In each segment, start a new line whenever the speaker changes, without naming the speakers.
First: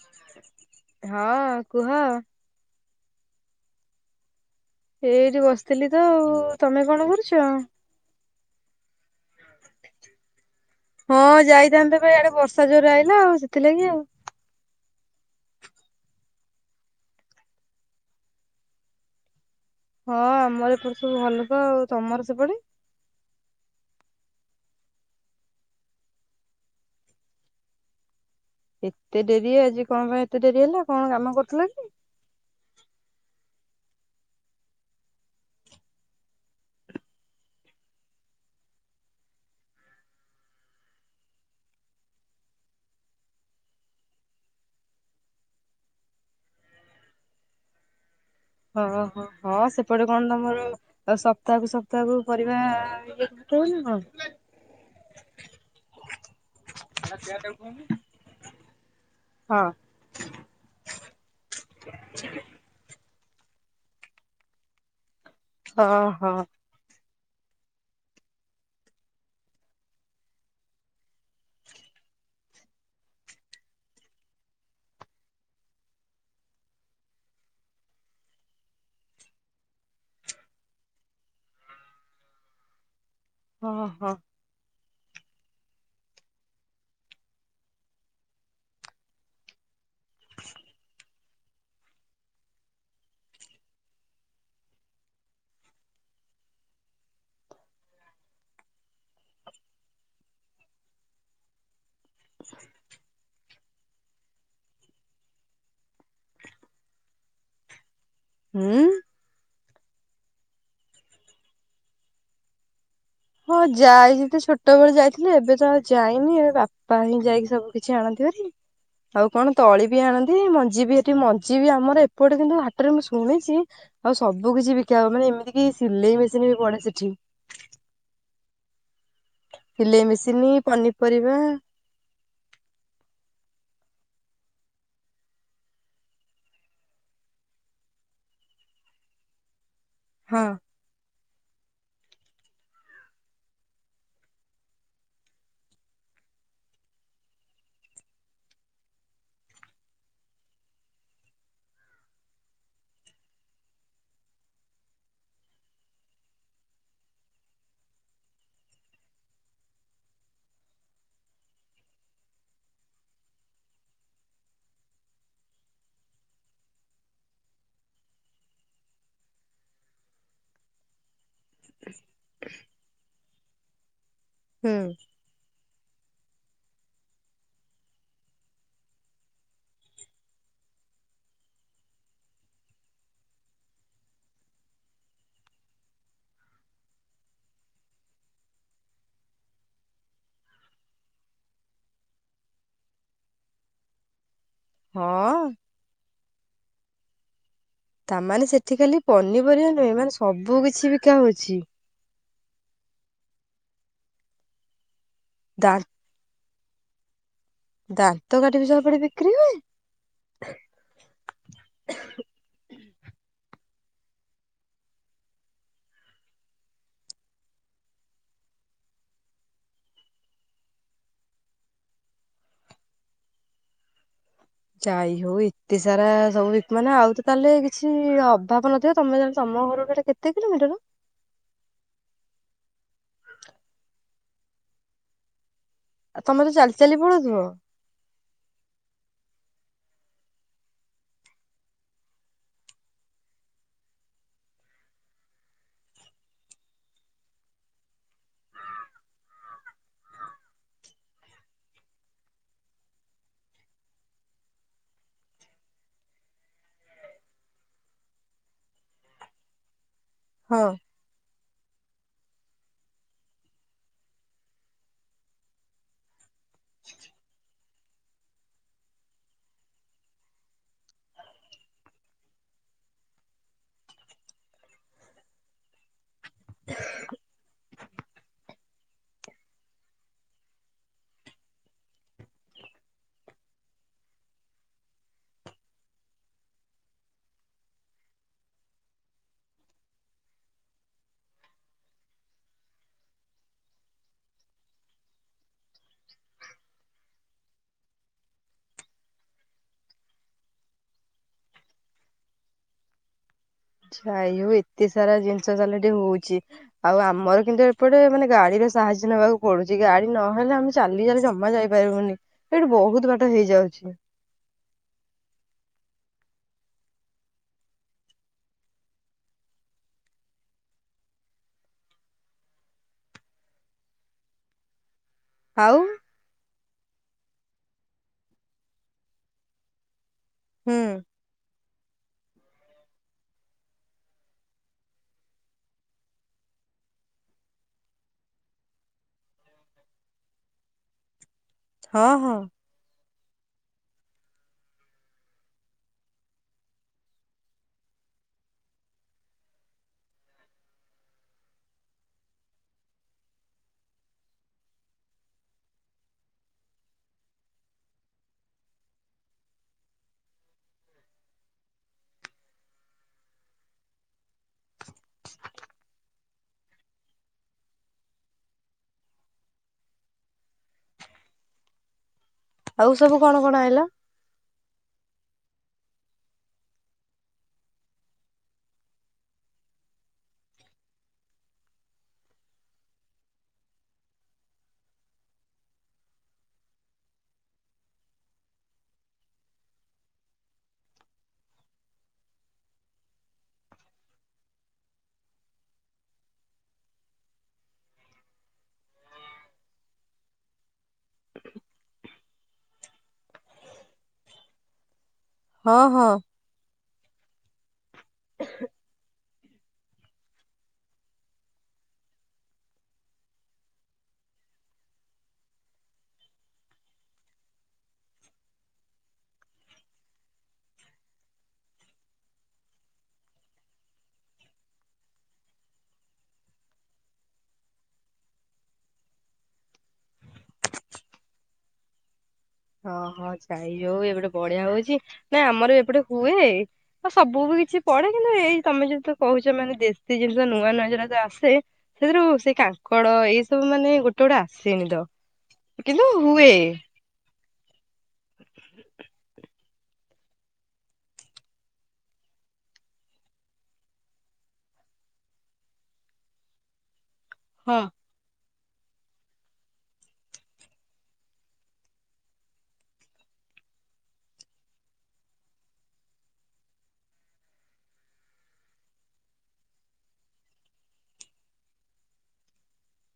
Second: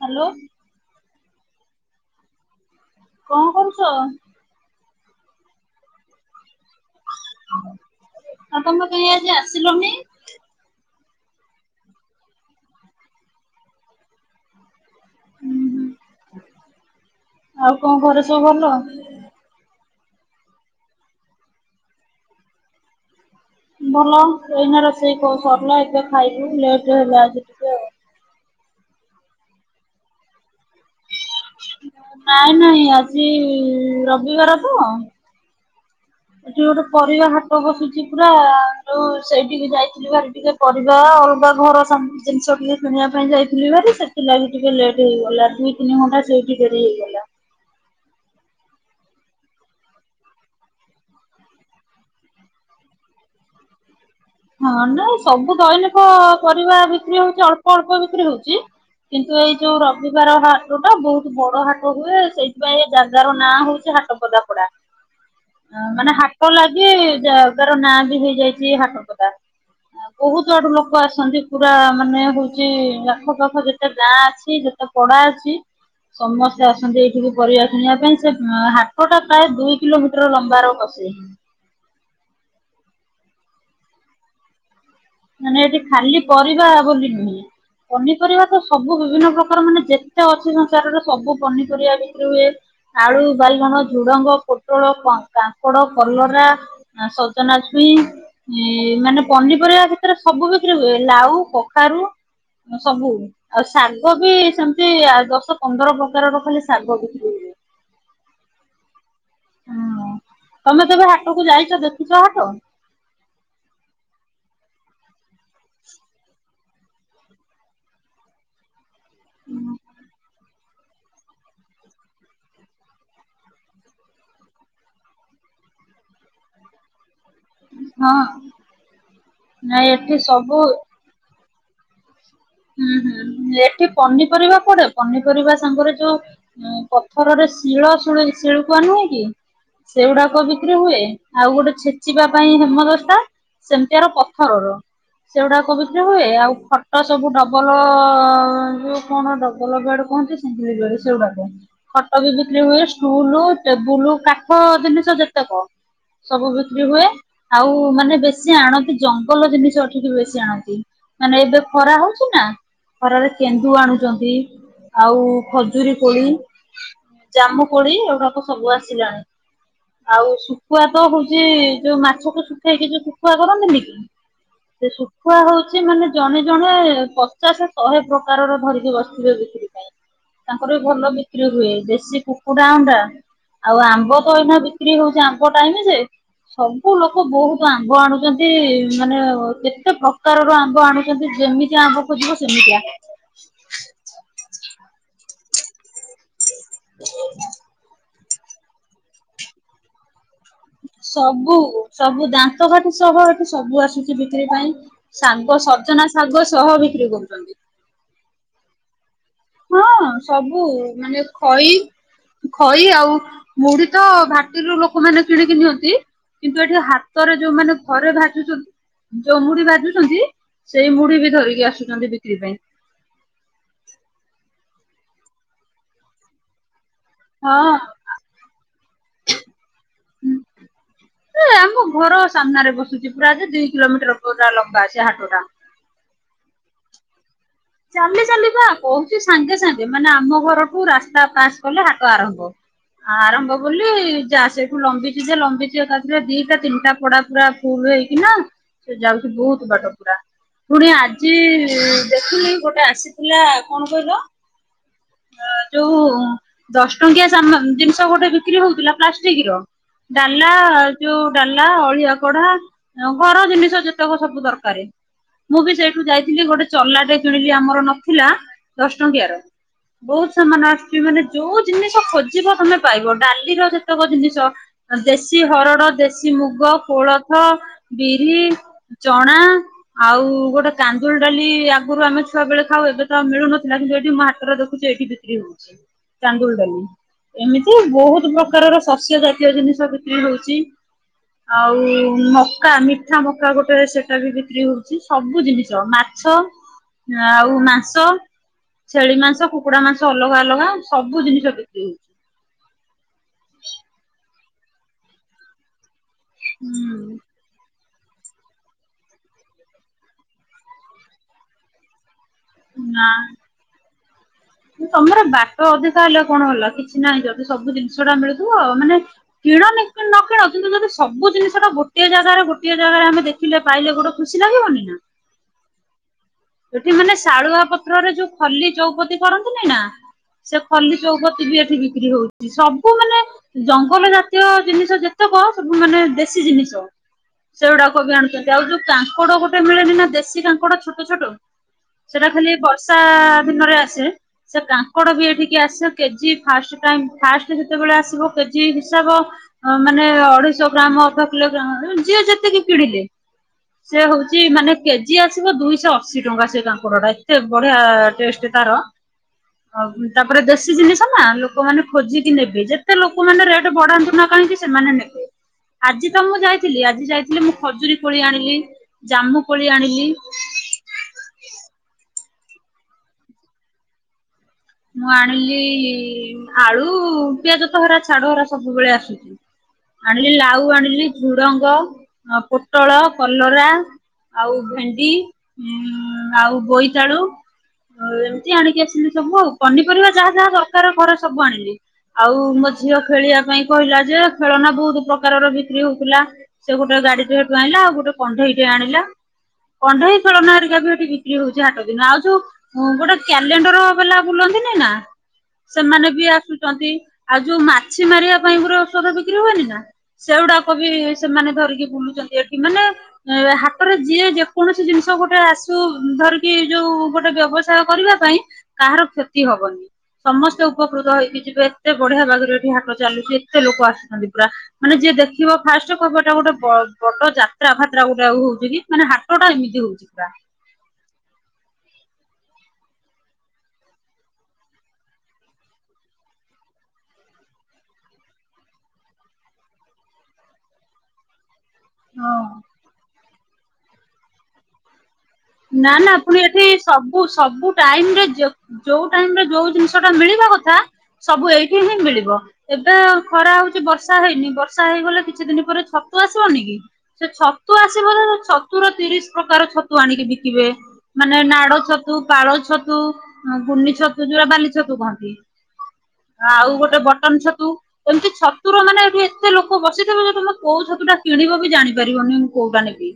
Hello.
ହଁ, କୁହ।
କଣ କରୁଛ?
ଏଇଠି ବସିଥିଲି ତ ଆଉ ତମେ କଣ କରୁଛ?
ଆଉ ତମେ କାହିଁ ଆଜି ଆସିଲନି।
ହଁ ଯାଇଥାନ୍ତେ ପା ଇଆଡେ ବର୍ଷା ଜୋର ଆଇିଲା ଆଉ ସେଥିଲାଗି ଆଉ।
ହୁଁ, ହୁଁ ଆଉ କଣ ଘରେ ସବୁ ଭଲ?
ହଁ ଆମର ଏପଟେ ସବୁ ଭଲ ଲୋକ ଆଉ ତମର ସେପଟେ?
ଭଲ ଏଇନା ରୋଷେଇ କ ସରିଲା ଏବେ ଖାଇବୁ ଲେଟରେ ହେଲା ଆଜି। ଟିକେ ଆଉ।
ଏତେ ଡେରି ଆଜି କଣ ପାଇଁ ଏତେ ଡେରି ହେଲା କଣ କାମ କରୁଥିଲ କି?
ନାଇଁ ନାଇଁ ଆଜି ରବିବାର ତ। ଯଉଠି ପରିବା ହାଟ ବସୁଛି ପୁରା ଯଉ ସେଇଠିକେ ଯାଇଥିଲି ବା ଟିକେ। ପରିବା ଅଲଗା ଘର ସ ଜିନିଷ ଟିକେ କିଣିବା ପାଇଁ ଯାଇଥିଲି ବାହାରି ସେଥିଲାଗି ଟିକେ ଲେଟ୍ ହେଇଗଲା, ଦୁଇ ତିନି ଘଣ୍ଟା ସେଇଠି ଡେରି ହେଇଗଲା।
ହଁ ହୋ ହଁ ସେପଟେ କଣ ତମର ଆଉ ସପ୍ତାହକୁ ସପ୍ତାହକୁ ପରିବା ରିଜେକ୍ଟ୍ ହୁଏ ନା କଣ?
ହଁ ନା ସବୁ ଦୈନିକ ପରିବା ବିକ୍ରି ହଉଛି ଅଳ୍ପ ଅଳ୍ପ ବିକ୍ରି ହଉଛି। କିନ୍ତୁ ଏଇ
ହଁ
ଯୋଉ ରବିବାର ହାଟୁ ଟା ବହୁତ ବଡ ହାଟ ହୁଏ, ସେଇ ସେଥିପାଇଁ ଏ ଜାଗାର ନାଁ ହଉଛି ହାଟ ପଦାପଡା,
ହଁ
ମାନେ
ହଁ
ହାଟ ଲା ଗି ଜାଗାର ନାଁ ବି ହେଇଯାଇଛି ହାଟପଦା। ବହୁତ ଆଡୁ ଲୋକ ଆସନ୍ତି ପୁରା ମାନେ ହଉଛି ଆଖ ପାାଖ ଯେତେ ଗାଁ ଅଛି, ଯେତକ୍ ପଡା ଅଛି। ସମସ୍ତେ ଆସନ୍ତି ଏଇଠିକୁ ପରିବା କିଣିବା ପାଇଁ ସେ ହାଟ ଟା ପ୍ରାୟ ଦୁଇ କିଲୋ ମିଟର ଲମ୍ବାର ବସେ।
ହଁ ହଁ।
ମାନେ ଏଠି ଖାଲି ପରିବା ବୋଲି ନୁହେଁ। ପନିପରିବା ତ ସବୁ ବିଭିନ୍ନ ପ୍ରକାର ମାନେ ଯେତେ ଅଛି ସଂସାରରେ ସବୁ ପନିପରିବା ବିକ୍ରି ହୁଏ। ଆଳୁ, ବାଲଗଣ, ଝୁଡ଼ଙ୍ଗ, ପୋଟଳ, ଙ୍କ କାଙ୍କଡ, କଲରା ସଜନାଛୁଇଁ ମାନେ ପନିପରିବା ଭି ଏରା ସବୁ ବିକ୍ରି ହୁଏ। ଲାଉ, କଖାରୁ ସବୁ, ଆଉ ଶାଗ ବି ସେମିତି ଦଶ ପନ୍ଦର ପ୍ରକାରର ଖାଲି ଶାଗ ବିକ୍ରି ହୁଏ।
ହୁଁ।
ହୁଁ ତମେ କେବେ ହାଟକୁ ଯାଇଛ ଦେଖିଛ ହାଟ?
ହଁ ଯାଇଛି ତ ଛୋଟବେଳେ ଯାଇଥିଲି, ଏବେ ତ ଆଉ ଯାଇନି, ଏବେ ବାପା ଆଣି ଯାଇକି ସବୁ କିଛି ଆଣନ୍ତିି ବାରି। ଆଉ କଣ ତଳି ବି ଆଣନ୍ତି, ମଞ୍ଜି ବି ଏଠି ମଞ୍ଜି ବି ଆମର ଏପଟେ କିନ୍ତୁ ହାଟରେ ମୁଁ ଶୁଣିଚି ଆଉ ସବୁ କିଛି ବିକା ହବ, ମାନେ ଏମିତି କି ସିଲେଇ ମେସିନ ବି ପଡେ ସେଠି।
ହଁ ନାଇଁ
ସିଲେଇ
ଏଠି
ମେସିନ୍,
ସବୁ
ପନିପରିବା
ହୁଁ ହୁଁ ଏଠି ପନିପରିବା ପଡେ, ପନିପରିବା ସାଙ୍ଗରେ ଯୋଉ ହୁଁ ପଥରରେ ଶିଳ ଶୂଳ ଶିଳପୁଆ ନୁହେଁ କି
ହଁ
ସେଗୁଡାକ ବିକ୍ରି ହୁଏ। ଆଉ ଗୋଟେ ଛେଚିବା ପାଇଁ ହେମଦସ୍ତା ସେମିତିଆର ପଥରର ସେଗୁଡାକ ବିକ୍ରି ହୁଏ। ଆଉ ଖଟ ସବୁ ଡବଲ ଯୋଉ କଣ ଡବଲ ବେଡ୍ କୁହନ୍ତିନି, ସେଇ ବେଡ୍ ସେଇଗୁଡାକ। ଖଟ ବି ବିକ୍ରି ହୁଏ, ଷ୍ଟୁଲୁ, ଟେବୁଲୁ କାଠ ଜିନିଷ ଯେତେକ। ସବୁ ବିକ୍ରି ହୁଏ। ଆଉ ମାନେ ବେଶୀ ଆଣନ୍ତି ଜଙ୍ଗଲ ଜିନିଷ ଏଠିକି ବେଶୀ ଆଣନ୍ତି। ମାନେ ଏବେ ଖରା ହଉଛି ନା ଖରାରେ କେନ୍ଦୁ ଆଣୁଛନ୍ତି। ଆଉ ଖଜୁରୀ କୋଳି ଜାମୁ କୋଳି ଏଗୁଡାକ ସବୁ ଆସିଲାଣି। ଆଉ ଶୁ ଶୁଖୁଆ ତ ହଉଛି ଯୋଉ ମାଛକୁ ଶୁଖେଇକି ଯୋଉ ଶୁଖୁଆ କରନ୍ତିନି କି,
ହୁଁ
ସେ ଶୁଖ୍ ଶୁଖୁଆ ହଉଛି ମାନେ ଜଣେ ଜଣେ ପଚାଶ ଶହେ ପ୍ରକାରର ଧରିକି ବସିଥିବେ ବିକ୍ରି ପାଇଁ। ତାଙ୍କର ବି ଭଲ ବିକ୍ରି ହୁଏ। ଦେଶୀ କୁକୁଡା ଅଣ୍ଡା ଆଉ ଆମ୍ବ ତ ଏଇନା ବିକ୍ରି ହଉଛି ଆମ୍ବ ଟାଇମ ଯେ ସବୁ ଲୋକ ବହୁତ ଆମ୍ବ ଆଣୁଛନ୍ତି ମାନେ କେତେ ପ୍ରକାରର ଆମ୍ବ ଆଣୁ ତେମେ ଯେମିତିଆ ଆମ୍ବ ଖୋଯିବ ସେମିତିଆ।
ହଁ ତାମାନେ ସେଠି ଖାଲି ପନିପରିବା ନୁହେଁ ମାନେ ସବୁ କିଛି ବିକା
ସବୁ
ହଉଛି
ସବୁ ଦାନ୍ତକାଠି ସହ ଏଠି ସବୁ ଆସୁଛି ବିକ୍ରି ପାଇଁ। ଶାଗ
ଦା
ସଜନା ଶାଗ ସହ ବିକ୍ରି କରୁଚନ୍ତି।
ଦାନ୍ତ କାଠି ବି ସବୁ ପଡେ ବି?
ହଁ ସବୁ ମାନେ ଖଇ ଖଇ ଆଉ ମୁଢି ତ ଭାଟିରୁ ଲୋକମାନେ କିଣିକି ନିଅନ୍ତି। କିନ୍ତୁ ଏଠି ହାତରେ ଯୋଉମାନେ ଘରେ ଭାଜୁଛନ୍ତି। ଯୋଉ ମୁଢି ଭାଜୁଛନ୍ତି ସେଇ ମୁଢି କି ଧରିକି ଆସୁଛନ୍ତି ବିକ୍ରି ପାଇଁ।
ଯାଇ ହଉ ଏତେ ସାରା ସବୁ ବିକିବ ନା ଆଉଚି। ତାହେଲେ
ହଁ।
କିଛି ଅଭାବ ନଥିବ ତୋମେ [unintelligible] ତୋମ ଘର ଟା କେତେ କିଲୋମିଟର?
ସେ ଆମ ଘର ସାମ୍ନାରେ ବସୁଛି ପୁରା ଯେ ଦି କିଲୋମିଟର ପୁରା ଲମ୍ବା ସେ ହାଟ ଟା।
ଆ ତୋମେ ତ ଚାଲି ଚାଲି ପଳଉଥିବ?
ଚାଲି ଚାଲି ପା କହୁଛି ସାଙ୍ଗେ ସାଙ୍ଗେ ମାନେ ଆମ ଘରଠୁ ରାସ୍ତା ପାସ୍ କଲେ ହାଟ ଆରମ୍ଭ। ଆରମ୍ଭ ବୋଲି ଯା ସେଠୁ ଲମ୍ବିଛି ଯେ ଲମ୍ବିଛି ଏକାଥରେ ଦିଟା ତିନିଟା ପଡା ପୁରା। ଫୁଲ୍ ହେଇକିନା ସେ ଯାଉଛି ବହୁତ ବାଟ ପୁରା। ପୁଣି ଆଜି ଦେଖିଲି ଗୋଟେ ଆସିଥିଲା କଣ କହିଲ? ଯୋଉ ଦଶ ଟଙ୍କିଆ ସାମା- ଜିନିଷ ଗୋଟେ ବିକ୍ରି ହଉଥିଲା ପ୍ଲାଷ୍ଟିକ୍ ର। ଡାଲା
ହଁ
ଯୋଉ ଡାଲା, ଅଳିଆ କଢା ଅଁ, ଘର ଜିନିଷ ଯେତେକ ସବୁ ଦରକାରେ। ମୁଁ ବି ସେଇଠୁ ଯାଇଥିଲି ଗୋଟେ ଚଲାଟେ କିଣିଲି ଆମର ନଥିଲା ଦଶ ଟଙ୍କିଆ ର। ବହୁତ ସାମାନ୍ ଆସିଛି। ମାନେ ଯୋଉ ଜିନିଷ ଖୋଜିବ ତୋମେ ପାଇବ। ଡାଲିର ଯେତେକ ଜିନିଷ। ଆ, ଦେଶୀ ହରଡ, ଦେଶୀ ମୁଗ, କୋଳଥ, ବିରି। ଚଣା। ଆଉ ଗୋଟେ କାନ୍ଦୁଳି ଡାଲି ଆଗରୁ ଆମେ ଛୁଆ ବେଳେ ଖାଉ। ଏବେ ତ ଆଉ ମିଳୁନଥିଲା। କିନ୍ତୁ ଏଠି ମୋ ହାଟରେ ଦେଖ ଖୁଛି ଏଠି ବିକ୍ରି ହଉଛି ଚାନ୍ଦୁଳଡାଲି। ଏମିତି ବହୁତ ପ୍ରକାରର ଶସ୍ୟ ଜାତୀୟ ଜିନିଷ କିିକ୍ରି ହଉଛି। ଆଉ ମକା ମିଠା ମକା ଗୋଟେ ସେଟା ବି ବିକ୍ରି ହଉଛି। ସବୁ ଜିନିଷ ମାଛ ଆଉ ମାଂସ, ଛେଳି ମାଂସ, କୁକ କୁଡ଼ା ମାଂସ ଅଲଗା ଅଲଗା ସବୁ ଜିନିଷ ବିକ୍ରି ହଉଛି।
ଆଚ୍ଛା ଏଇ ସବୁ ଏତେ ସାରା ଜିନିଷ ତାହେଲେ ସେଟି ହଉଛି। ଆଉ
ହୁଁ
ଆମର କିନ୍ତୁ ଏପଟେ ମାନେ ଗାଡିର ସାହାଯ୍ୟ ନେବାକୁ ପଡୁଛି, ଗାଡି ନହେଲେ ଆମେ ଚାଲି ଚାଲି ଜମା ଯାଇପାରିବୁନି। ଏଇଠି ବହୁତ ବାଟ ହେଇଯାଉଛି।
ତୋମର ବାଟ ଅଧିକା ହେଲେ କଣ ହେଲା କିଛି ନାହିଁ ଯଦି ସବୁ ଜିନିଷ ଟା ମିଳୁଥିବ ମାନେ କିଣ ନ କି-କିଣ କିନ୍ତୁ ଯଦି ସବୁ ଜିନିଷଟା ଗୋଟିଏ ଜାଗାର ଗୋଟିଏ ଜାଗାରେ ଆମେ ଦେ ଖିଲେ ପାଇଲେ ଗୋଟେ ଖୁସି ଲାଗିବନି ନା।
ଆଉ।
ଏଠି ମାନେ ଶାଳୁଆ ପତ୍ରରେ ଯୋଉ ଖଲି ଚଉପତି କରନ୍ତିନି ନା? ସେ
ହୁଁ
ଖଲି ଚୌପତି ବି ଏଠି ବିକ୍ରି ହଉ ସବୁ ମାନେ ଜଙ୍ଗଲ ଜାତୀୟ ଜିନିଷ ଯେତେକ ସବୁ ମାନେ ଦେଶୀ ଜିନିଷ। ସେଉଡାକ ବି ଆଣୁଚନ୍ତି। ଆଉ ଯୋଉ କାଙ୍କଡ ଗୋଟେ ମିଳେନି ନା ଦେଶୀ କାଙ୍କଡ ଛୋଟ ଛୋଟ
ହଁ
ସେଟା
ହଁ
ଖାଲି ବର୍ଷା ଦିନରେ ଆସେ। ସେ କାଙ୍କଡ ବି ଏଠିକି ଆସେ କେଜି ଫାଷ୍ଟ କାଙ୍କ୍ ଫାଷ୍ଟ ଯେତେବେଳେ ଆସିବ କେଜି ହିସାବ ଅ, ମାନେ ଅଢ଼େଇଶ ଗ୍ରାମ ଅଧ କିଲୋଗ୍ରା ଯିଏ ଯେତିକି କିଣିଲେ। ସେ ହଉଛି ମାନେ କେଜି ଆସିବ ଦୁଇଶହ ଅଶୀ ଟଙ୍କା ସେ କାଙ୍କଡା ଟା ଏତେ ବଢିଆ ଟେଷ୍ଟ ତାର। ଆଉ ତାପରେ ଦେଶୀ ଜିନିଷ ନା ଲୋକମାନେ ଖୋଜିକି ନେବେ, ଯେତେ ଲୋକମାନେ ରେଟ୍ ବଢାନ୍ତୁ ନା କାହିଁକି? ସେମାନେ ନେ, ଆଜି ତ ମୁଁ ଯାଇଥିଲି ଆଜି ଯାଇଥିଲି ମୁଁ ଖଜୁରୀ କୋଳି ଆଣିଲି। ଜାହ୍ମୁ କୋଳି ଆଣିଲି।
ଆଉ ସବୁ କଣ କଣ ଆଇଁଲ?
ମୁଁ ଆଣିଲି-ଇ ଆଳୁ, ପିଆଜ ତ ହେରା ଛାଡ ହେରା ସବୁବେଳେ ଆସୁଛି। ଆଣିଲି ଲାଉ ଆଣିଲି ଝୁଡଙ୍ଗ, ପୋଟଳ, କଲରା ଆଉ ଭେଣ୍ଡି, ଉଁ ଆଉ ବୋଇତାଳୁ ଆଉ ଏମିତି ଆଣିକି ଆସିଲି ସବୁ। ଆଉ ପନିପରିବା ଯାହା ଯାହା ଦରକାର ଘରେ ସବୁ ଆଣିଲି। ଆଉ ମୋ ଝିଅ ଖେଳିବା ପାଇଁ କହିଲା ଯେ ଖେଳନା ବହୁତ ପ୍ରକାରର ବିକ୍ରି ହଉଥିଲା। ସେ ଗୋଟେ ଗାଡିଟେ ହେଠୁ ଆଇଁଲା, ଆଉ ଗୋଟେ କଣ୍ଢେଇଟେ ଆଣିଲା। କଣ୍ଢେଇ ଖେଳନା ହେରିକା ବି ଏଠି ବିକ୍ରି ହଉଛି ହାଟ ଦିନ। ଆଉ ଯୋଉ ଗୋଟେ କ୍ୟାଲେଣ୍ଡର ବାଲା ବୁଲନ୍ତିନି ନା,
ହଁ ହଁ।
ସେମାନେ ବି ଆସୁଛନ୍ତି। ଆଉ ଯୋଉ ମା ମାଛି ମାରିବା ପାଇଁ ପୁରା ଔଷଧ ବିକ୍ରି ହୁଏନି ନା! ସେଉଡାକ ବି ସେମାନେ ଧରିକି ବୁଲୁଛନ୍ତି ଏଠି ମାନେ ଏ ହାଟରେ ଯିଏ ଯେକୌଣସି ଜିନିଷ ଗୋଟେ ଆସୁ ଧରିକି ଯୋଉ ଗୋଟେ ବ୍ୟବସାୟ କରିବା ପାଇଁ କାହାର କ୍ଷତି ହବନି। ସମସ୍ତେ ଉପକୃତ ହେଇକି ଯିବେ। ଏତେ ବଢିଆ ଭାଗରେ ଏଠି ହାଟ ଚାଲୁଛି, ଏତେ ଲୋକ ଆସୁଛନ୍ତି ପୁରା। ମାନେ ଯିଏ ଦେଖିବ ଫାଷ୍ଟ କହିବ ଏଟା ଗୋଟେ ବ-ବଡ ଯାତ୍ରା ଫାତ୍ରା ଗୋଟେ ଆଉ ହଉଛି କି? ମାନେ ହାଟଟା ଏମିତି ହଉଛି। ଯିବା।
ହଁ, ହଁ ଯାଇ ହଉ। ଏପଟେ ବଢିଆ ହଉଛି। ନାଇଁ ଆମର ଏପଟେ ହୁଏ। ଆଉ ସବୁ ବି କିଛି ପଡେ, କିନ୍ତୁ ଏଇ ତମେ ଯଦି ତ କହୁଛ ମାନେ ଦେଶୀ ଜିନିଷ ନୂଆ ନୂଆ ଜଉରାକ ଆସେ ସେଥିରୁ ସେ
ହଁ।
କାଙ୍କଡ ଏଇ ସବୁ ମାନେ ଗୋଟେ ଗୋଟେ ଆସେନି ତ
ନା
କିନ୍ତୁ
ନା ପୁଣି
ହୁଏ
ଏଠି ସବୁ ସବୁ ଟାଇମ୍ ରେ ଯୋଉ ଟାଇମ୍ ରେ ଯୋଉ ଜିନିଷ ସେଟା ମିଳିବା କଥା, ସବୁ ଏଇଠି ହିଁ ମିଳିବ। ଏବେ ଖରା ହଉଛି, ବର୍ଷା ହେଇନି। ବର୍ଷା ହେଇଗଲେ କିଛି ଦିନ ପରେ ଛତୁ ଆସିବନି କି? ସେ ଛତୁ
ହଁ
ଆସିବର-ର୍ ଛତୁର ର ତିରିଶ ପ୍ରକାର ଛତୁ ଆଣିକି ବି ଶଖିବେ, ମାନେ ନାଡ ଛତୁ, ପାଳ ଛତୁ ହଁ, ଗୁଣ୍ନି ଛତୁ ଯୋଉରା ବାଲି ଛତୁ କହନ୍ତି, ଆଉ ଗୋଟେ ବଟନ୍ ଛତୁ ଏମିତି ଛତୁର ମାନେ ଏଠୁ ଏତେ ଲୋକ ବସିଥିବେ ଯେ, ତମେ କୋଉ ଛତୁ ଟା କିଣିବ ବି ଜାଣିପାରିବନି, ମୁଁ କୋଉଟା ନେବି?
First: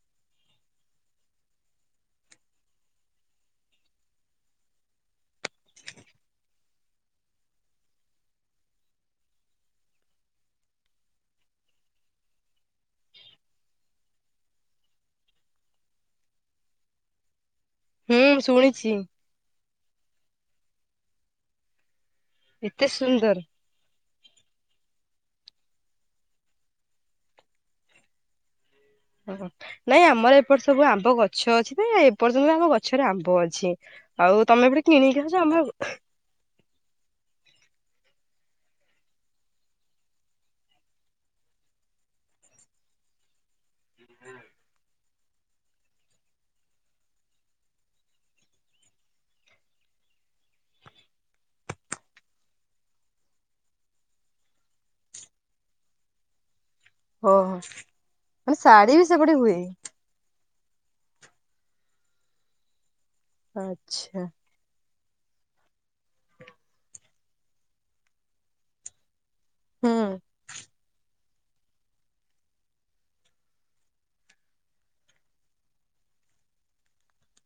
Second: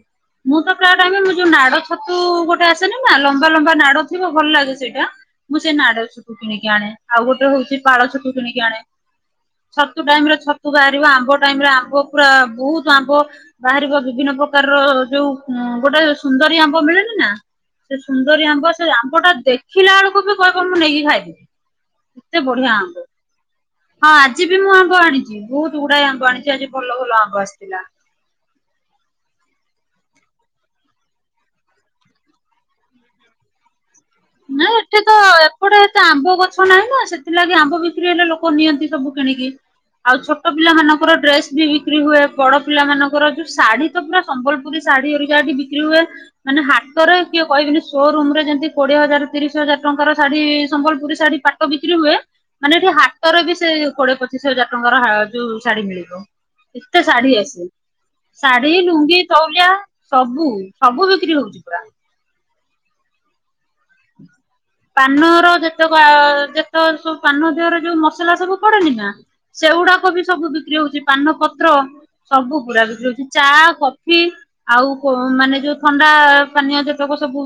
ମୁଁ ତ ପ୍ରାୟ ଟାଇମ୍, ମୁଁ ଯୋଉ ନାଡ ଛ ଛତୁ ଗୋଟେ ଆସେନି ନା, ଲମ୍ବା ଲମ୍ବା ନାଡ ଥିବ ଭଲ ଲାଗେ ସେଇଟା। ମୁଁ ସେ ନାଡ ଛତୁ କିଣେ। ଆଣେ, ଆଉ ଗୋଟେ ହଉଛି ପାଳ ଛତୁ କିଣିକି ଆଣେ। ଛତୁ ଟାଇମ୍ ରେ ଛତୁ ବାହାରିବ। ଆମ୍ବ ଟାଇମ୍ ରେ ଆମ୍ବ ପୁରା ବହୁତ ଆମ୍ବ। ବାହାରିବ ବିଭିନ୍ନ ପ୍ରକାରର ଯୋଉ ଗୋଟେ ସୁନ୍ଦରୀ ଆମ୍ବ୍ ଆମ୍ବ ମିଳେନିନା! ସେ
ହୁଁ
ସୁନ୍ଦରୀ ଆମ୍ବ ସେ
ଶୁଣିଛି।
ଆମ୍ବ ଟା ଦେଖିଲା ଅଳକୁ ବି କହିବ ମୁଁ ନେଇକି ଖାଇଦେବି।
ଏତେ ସୁନ୍ଦରୀ।
ହଁ, ଆଜି ବି ମୁଁ ଆମ୍ବ ଆଣିଚି। ବହୁତ ଗୁଡାଏ ଆମ୍ବ ଆଣିଚି, ଆଜି ଭଲ ଭଲ ଆମ୍ବ ଆସିଥିଲା।
ଓହୋ! ନାଇଁ ଆମର ଏପଟେ ସବୁ ଆମ୍ବ ଗଛ ଅଛି ଯେ, ଏପର୍ଯ୍ୟନ୍ତ ଆମ ଗଛରେ ଆମ୍ବ ଅଛି। ଆଉ ତମେ
ନା
ଏପଟେ
ଏଠି
କିଣିକି
ତ
ଖାଉଛ ଆମର
ଏପଟେ ଏତେ ଆମ୍ବ ଗଛ୍ ଛ ନାହିଁ ନା, ସେଥିଲାଗି ଆମ୍ବ ବିକ୍ରି ହେଲେ ଲୋକ ନିଅନ୍ତି ସବୁ କିଣିକି। ଆଉ ଛୋଟ ପିଲାମାନଙ୍କର ଡ୍ରେସ୍ ବି ବିକ୍ରି ହୁଏ। ବଡ଼ ପିଲା ମାନଙ୍କର ଯୋଉ ଶାଢୀ ତ ପୁରା ସମ୍ବଲପୁ ପୁରୀ ଶାଢୀ ହେରିକା ବିକ୍ରି ହୁଏ। ମାନେ ହାଟରେ କିଏ କହିବେନି ସୋରୁମ୍ ରେ ଯେମିତି କୋଡିଏ ହଜାର ତିରିଶ ହଜାର ଟଙ୍କାର ଶାଢୀ ସମ୍ବଲପୁରୀ ଶାଢୀ ପାଟ ବିକ୍ରି ହୁଏ। ମାନେ ଏଠି ହାଟରେ ବି ସେଇ କୋଡିଏ ପଚିଶ ହଜାର ଟଙ୍କାର ହା ଯୋଉ ଶାଢୀ ମିଳିବ। ଏତେ ଶାଢ଼ୀ
ଓହୋ
ଆସେ ‌।
ମାନେ
ଶାଢୀ,
ବି
ଲୁଙ୍ଗୀ,
ସେପଟେ ହୁଏ
ତଉଲିଆ ସବୁ ସବୁ ବିକ୍ରି ହଉଛି ପୁରା।
ଆଚ୍ଛା
ପାନର ଯେତେକ ଯେତେ ସବୁ ପାନ ଦେହର ଯୋଉ ମସଲା ସବୁ ପଡେନି ନା ସେଗୁଡାକ
ହୁଁ।
ବି ସବୁ ବିକ୍ରି ହଉଛି। ପାନ ପ ପତ୍ର, ସବୁ ପରା ବିକ୍ରି ହଉଛି ଚା, କଫି। ଆଉ ମାନେ ଯୋଉ ଥଣ୍ଡା ପାନୀୟ ଯେତେକ ସବୁ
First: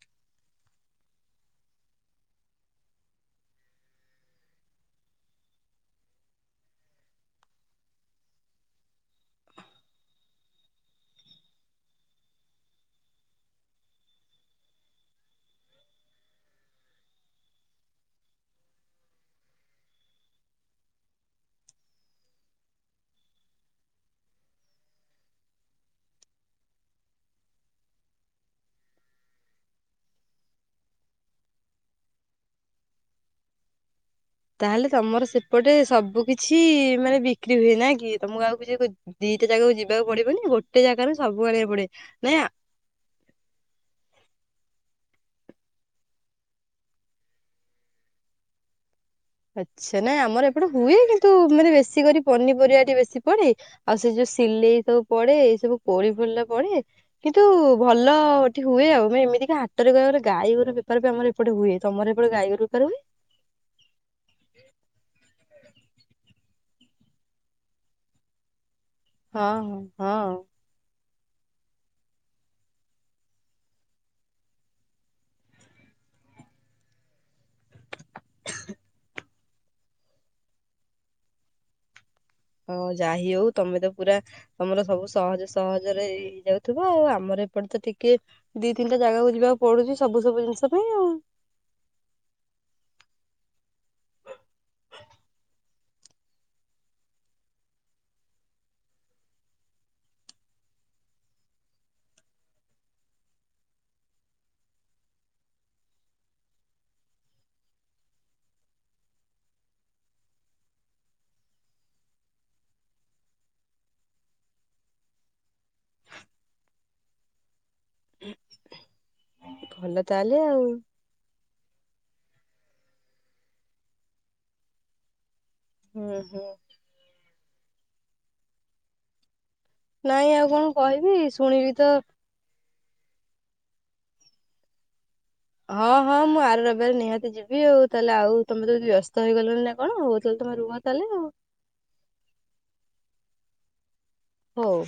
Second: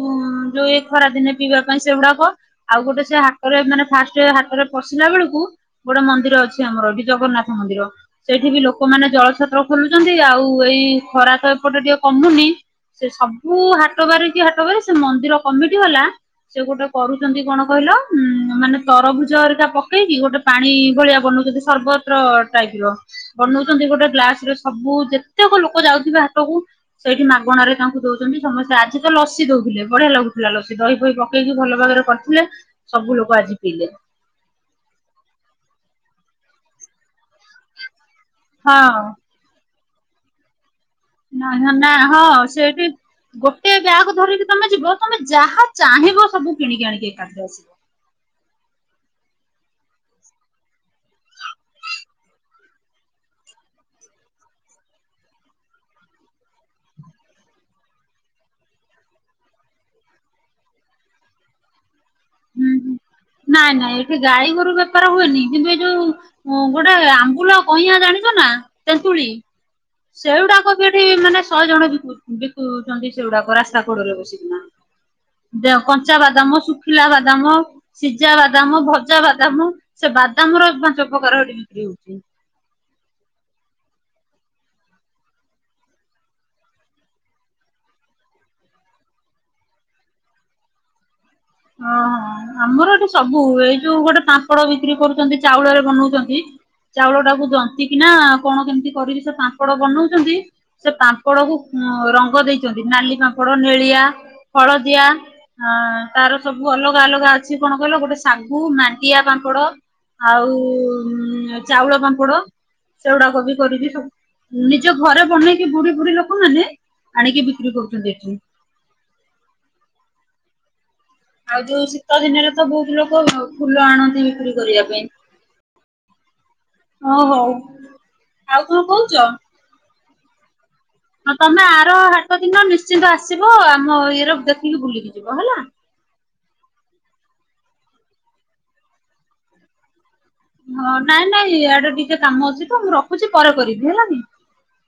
ଯୋଉ ଏ ଖରାଦିନେ। ପିଇବା ପାଇଁ ସେଗୁଡାକ ଆଉ ଗୋଟେ ସେ ହାଟରେ ମାନେ ଫାଷ୍ଟ ହାଟରେ ପଶିଲା ବେଳକୁ। ଗୋଟେ ମନ୍ଦିର ଅଛି ଆମର, ଏଠି ଜଗନ୍ନାଥ ମନ୍ଦିର। ସେଇଠି ବି ଲୋକମାନେ ଜଳଛତ୍ର ଖୋଲୁଛନ୍ତି। ଆଉ ଏଇ ଖରା ତ ଏପଟେ ଟିକେ କମୁନି। ସେ ସବୁ ହାଟ ବାରି କି ହାଟ ବାରି ସେ ମନ୍ଦିର କମିଟି ବାଲା। ସେ ଗୋଟେ କରୁଛନ୍ତି କଣ କହିଲ ଉଁ ମାନେ ତରଭୁଜ ହରିକା ପକେଇକି ଗୋଟେ। ପାଣି ଭଳିଆ ବନଉଛନ୍ତି। ସର୍ବତ୍ର ଟାଇପ ର। ବନଉଛନ୍ତି, ଗୋଟେ ଗ୍ଲାସ ରେ ସବୁ ଯେତେକ ଲୋକ ଯାଉଥିବେ ହାଟକୁ। ସେଇଠି ମାଗଣାରେ ତାଙ୍କୁ ଦଉଛନ୍ତି ସମସ୍ତେ ଆଜି ତ ଲସି ଦଉଥିଲେ ବଢିଆ ଲାଗୁଥିଲା। ଲସି ଦହି ଫହି ପକେଇ। ପକେଇ କି ଭଲ ଭାବରେ କରିଥିଲେ। ସବୁ ଲୋକ ଆଜି ପିଇଲେ।
ତାହେଲେ ତମର ସେପଟେ ସବୁ କିଛି ମାନେ ବିକ୍ରି ହୁଏ ନା କି ତମକୁ ଆଉ କିଛି ଖୋଜି
ହଁ
[unintelligible] ଜାଗାକୁ ଯିବାକୁ ପଡିବନି ଗୋଟେ ଜାଗାରୁ ସବୁ
ନା
ଆଣିବାକୁ
ନା
ପଡିବେ
ହଁ
ନାଇଁ ଆ
ସେଇଠି। ଗୋଟେ ବ୍ୟାଗ ଧରିକି ତମେ ଯିବ ତମେ ଯାହା ଚାହିଁବ ସବୁ କିଣିକି ଆଣିକି ଏକାଥରେ ଆସିବ।
ଆଚ୍ଛା ନାଇଁ ଆମର ଏପଟେ ହୁଏ କିନ୍ତୁ ମାନେ ବେଶୀ କରି ପନିପରିବା ବେଶୀ ପଡେ। ଆଉ ସେ ଯୋଉ ସିଲେଇ ସବୁ ପଡେ ଏଇ ସବୁ [unintelligible] ପଡେ। କିନ୍ତୁ ଭଲ ଏଠି ହୁଏ, ଆଉ ଏମିତିକା ହାଟରେ ଆମର ଗାଈ ଗୋର ବେପାର ବି ଆମର ଏପଟ ହୁଏ ତମର ସେପଟ ଗାଈ ଗୋରୁ
ହୁଁ
ବେପାର
ହୁଁ
ହୁଏ।।
ନାଇଁ ନାଇଁ ଏଠି ଗାଈଗୋରୁ ବେପାର ହୁଏନି କିନ୍ତୁ ଏ ଯୋଉ ଗୋଟେ ଆମ୍ବୁଲ କଇଁଆ ଜାଣିଛ ନା ତେନ୍ତୁଳି
ହଁ ହଁ।
ସେଗୁଡାକ ଏଠି ମାନେ ଶହେ ଜଣ ବିକୁ- ବିକୁଛନ୍ତି ସେଗୁଡାକ ରାସ୍ତା କୋଡରେ ବସିକିନା। ଦେ କଞ୍ଚା ବାଦାମ, ଶୁଖିଲା ବାଦାମ। ସିଜା ବାଦାମ, ଭଜା ବାଦାମ। ସେ ବାଦାମ ର ପାଞ୍ଚ ପ୍ରକାର ସେଠ ବିକ୍ରି ହେଉଛି।
ଓହୋ ଯାଇ ହଉ ତମେ ତ ପୁରା ତମର ସବୁ ସହଜ ସହଜରେ ହେଇଯାଉଥିବ, ଆଉ ଆମର ଏପଟେ ତ ଟିକେ ଦି, ତିନିଟା ଜାଗାକୁ ଯିବାକୁ ପଡୁଛି ସବୁ ସବୁ ଜିନିଷ ପାଇଁ ଆଉ।
ହଁ ହଁ ଆମର ଏଠି ସବୁ ହୁଏ। ଯୋଉ ଗୋଟେ ପାମ୍ପଡ ବିକ୍ରି କରୁଛନ୍ତି। ଚାଉଳରେ ବନଉଛନ୍ତି। ଚାଉଳ ଟାକୁ ଦନ୍ତି କିି ନା କଣ କେମିତି କରିକି ସେ ପାପଡ ବନଉଛନ୍ତି। ସେ ପାମ୍ପଡ଼କୁ ରଙ୍ଗ ଦେଇଛନ୍ତି ନାଲି ପାମ୍ପଡ଼ ନେଳିଆ ହଳଦିଆ। ହଁ ତାର ସବୁ ଅଲଗା ଅଲଗା ଅଛି କଣ କହିଲ ଗୋଟେ ଶାଗୁ ମାଣ୍ଟିଆ ପାମ୍ପଡ। ଆଉ ଚାଉଳ ପାମ୍ପଡ। ସେଗୁଡାକ ବି କରିକି ସବୁ ନିଜ ଘରେ ବନେଇକି ବୁଢୀ ବୁଢୀ ଲୋକମାନୋନେ ଆଣିକି। କିିକ କରୁଛନ୍ତି ଏଠି।
ଭଲ ତାହଲେ ଆଉ।
ଆଉ ଯୋଉ ଶୀତ ଦିନରେ ତ ବହୁତ ଲୋକ ଫୁଲ ଆଣନ୍ତି ବିକ୍ରି କରିବା ପାଇଁ।
ହୁଁ ହୁଁ।
ହଉ ହଉ ଆଉ କଣ କହୁଚ୍ଛ।,
ନାଇଁ ଆଉ କଣ। କହିବି
ହଁ ତମେ
ଶୁଣିଲି ତ
ଆର ହାଟ ଦିନ ନିଶ୍ଚିନ୍ତ ଆସିବ ଆମ ଇଏ ର ଦେଖିକି ବୁଲିକି ଯିବ ହେଲା।
ହଁ-ହଁ ମୁଁ ଆର ରବିବାର ନିହାତି ଯିବି ଆଉ ତାହେଲେ ଆଉ ତମେ ତ ବ୍ୟସ୍ତ ହେଇଗଲଣି ନା କଣ ଆଉ, ତାହେଲେ ତମେ ରୁହ
ହଁ
ତାହେଲେ
ନାଇଁ-ନାଇଁ ଇଆଡ଼େ ଟିକେ କାମ ଅଛି ତ ମୁଁ ରଖୁଛି ପରେ କରିବି ହେଲାନି?
ହଉ,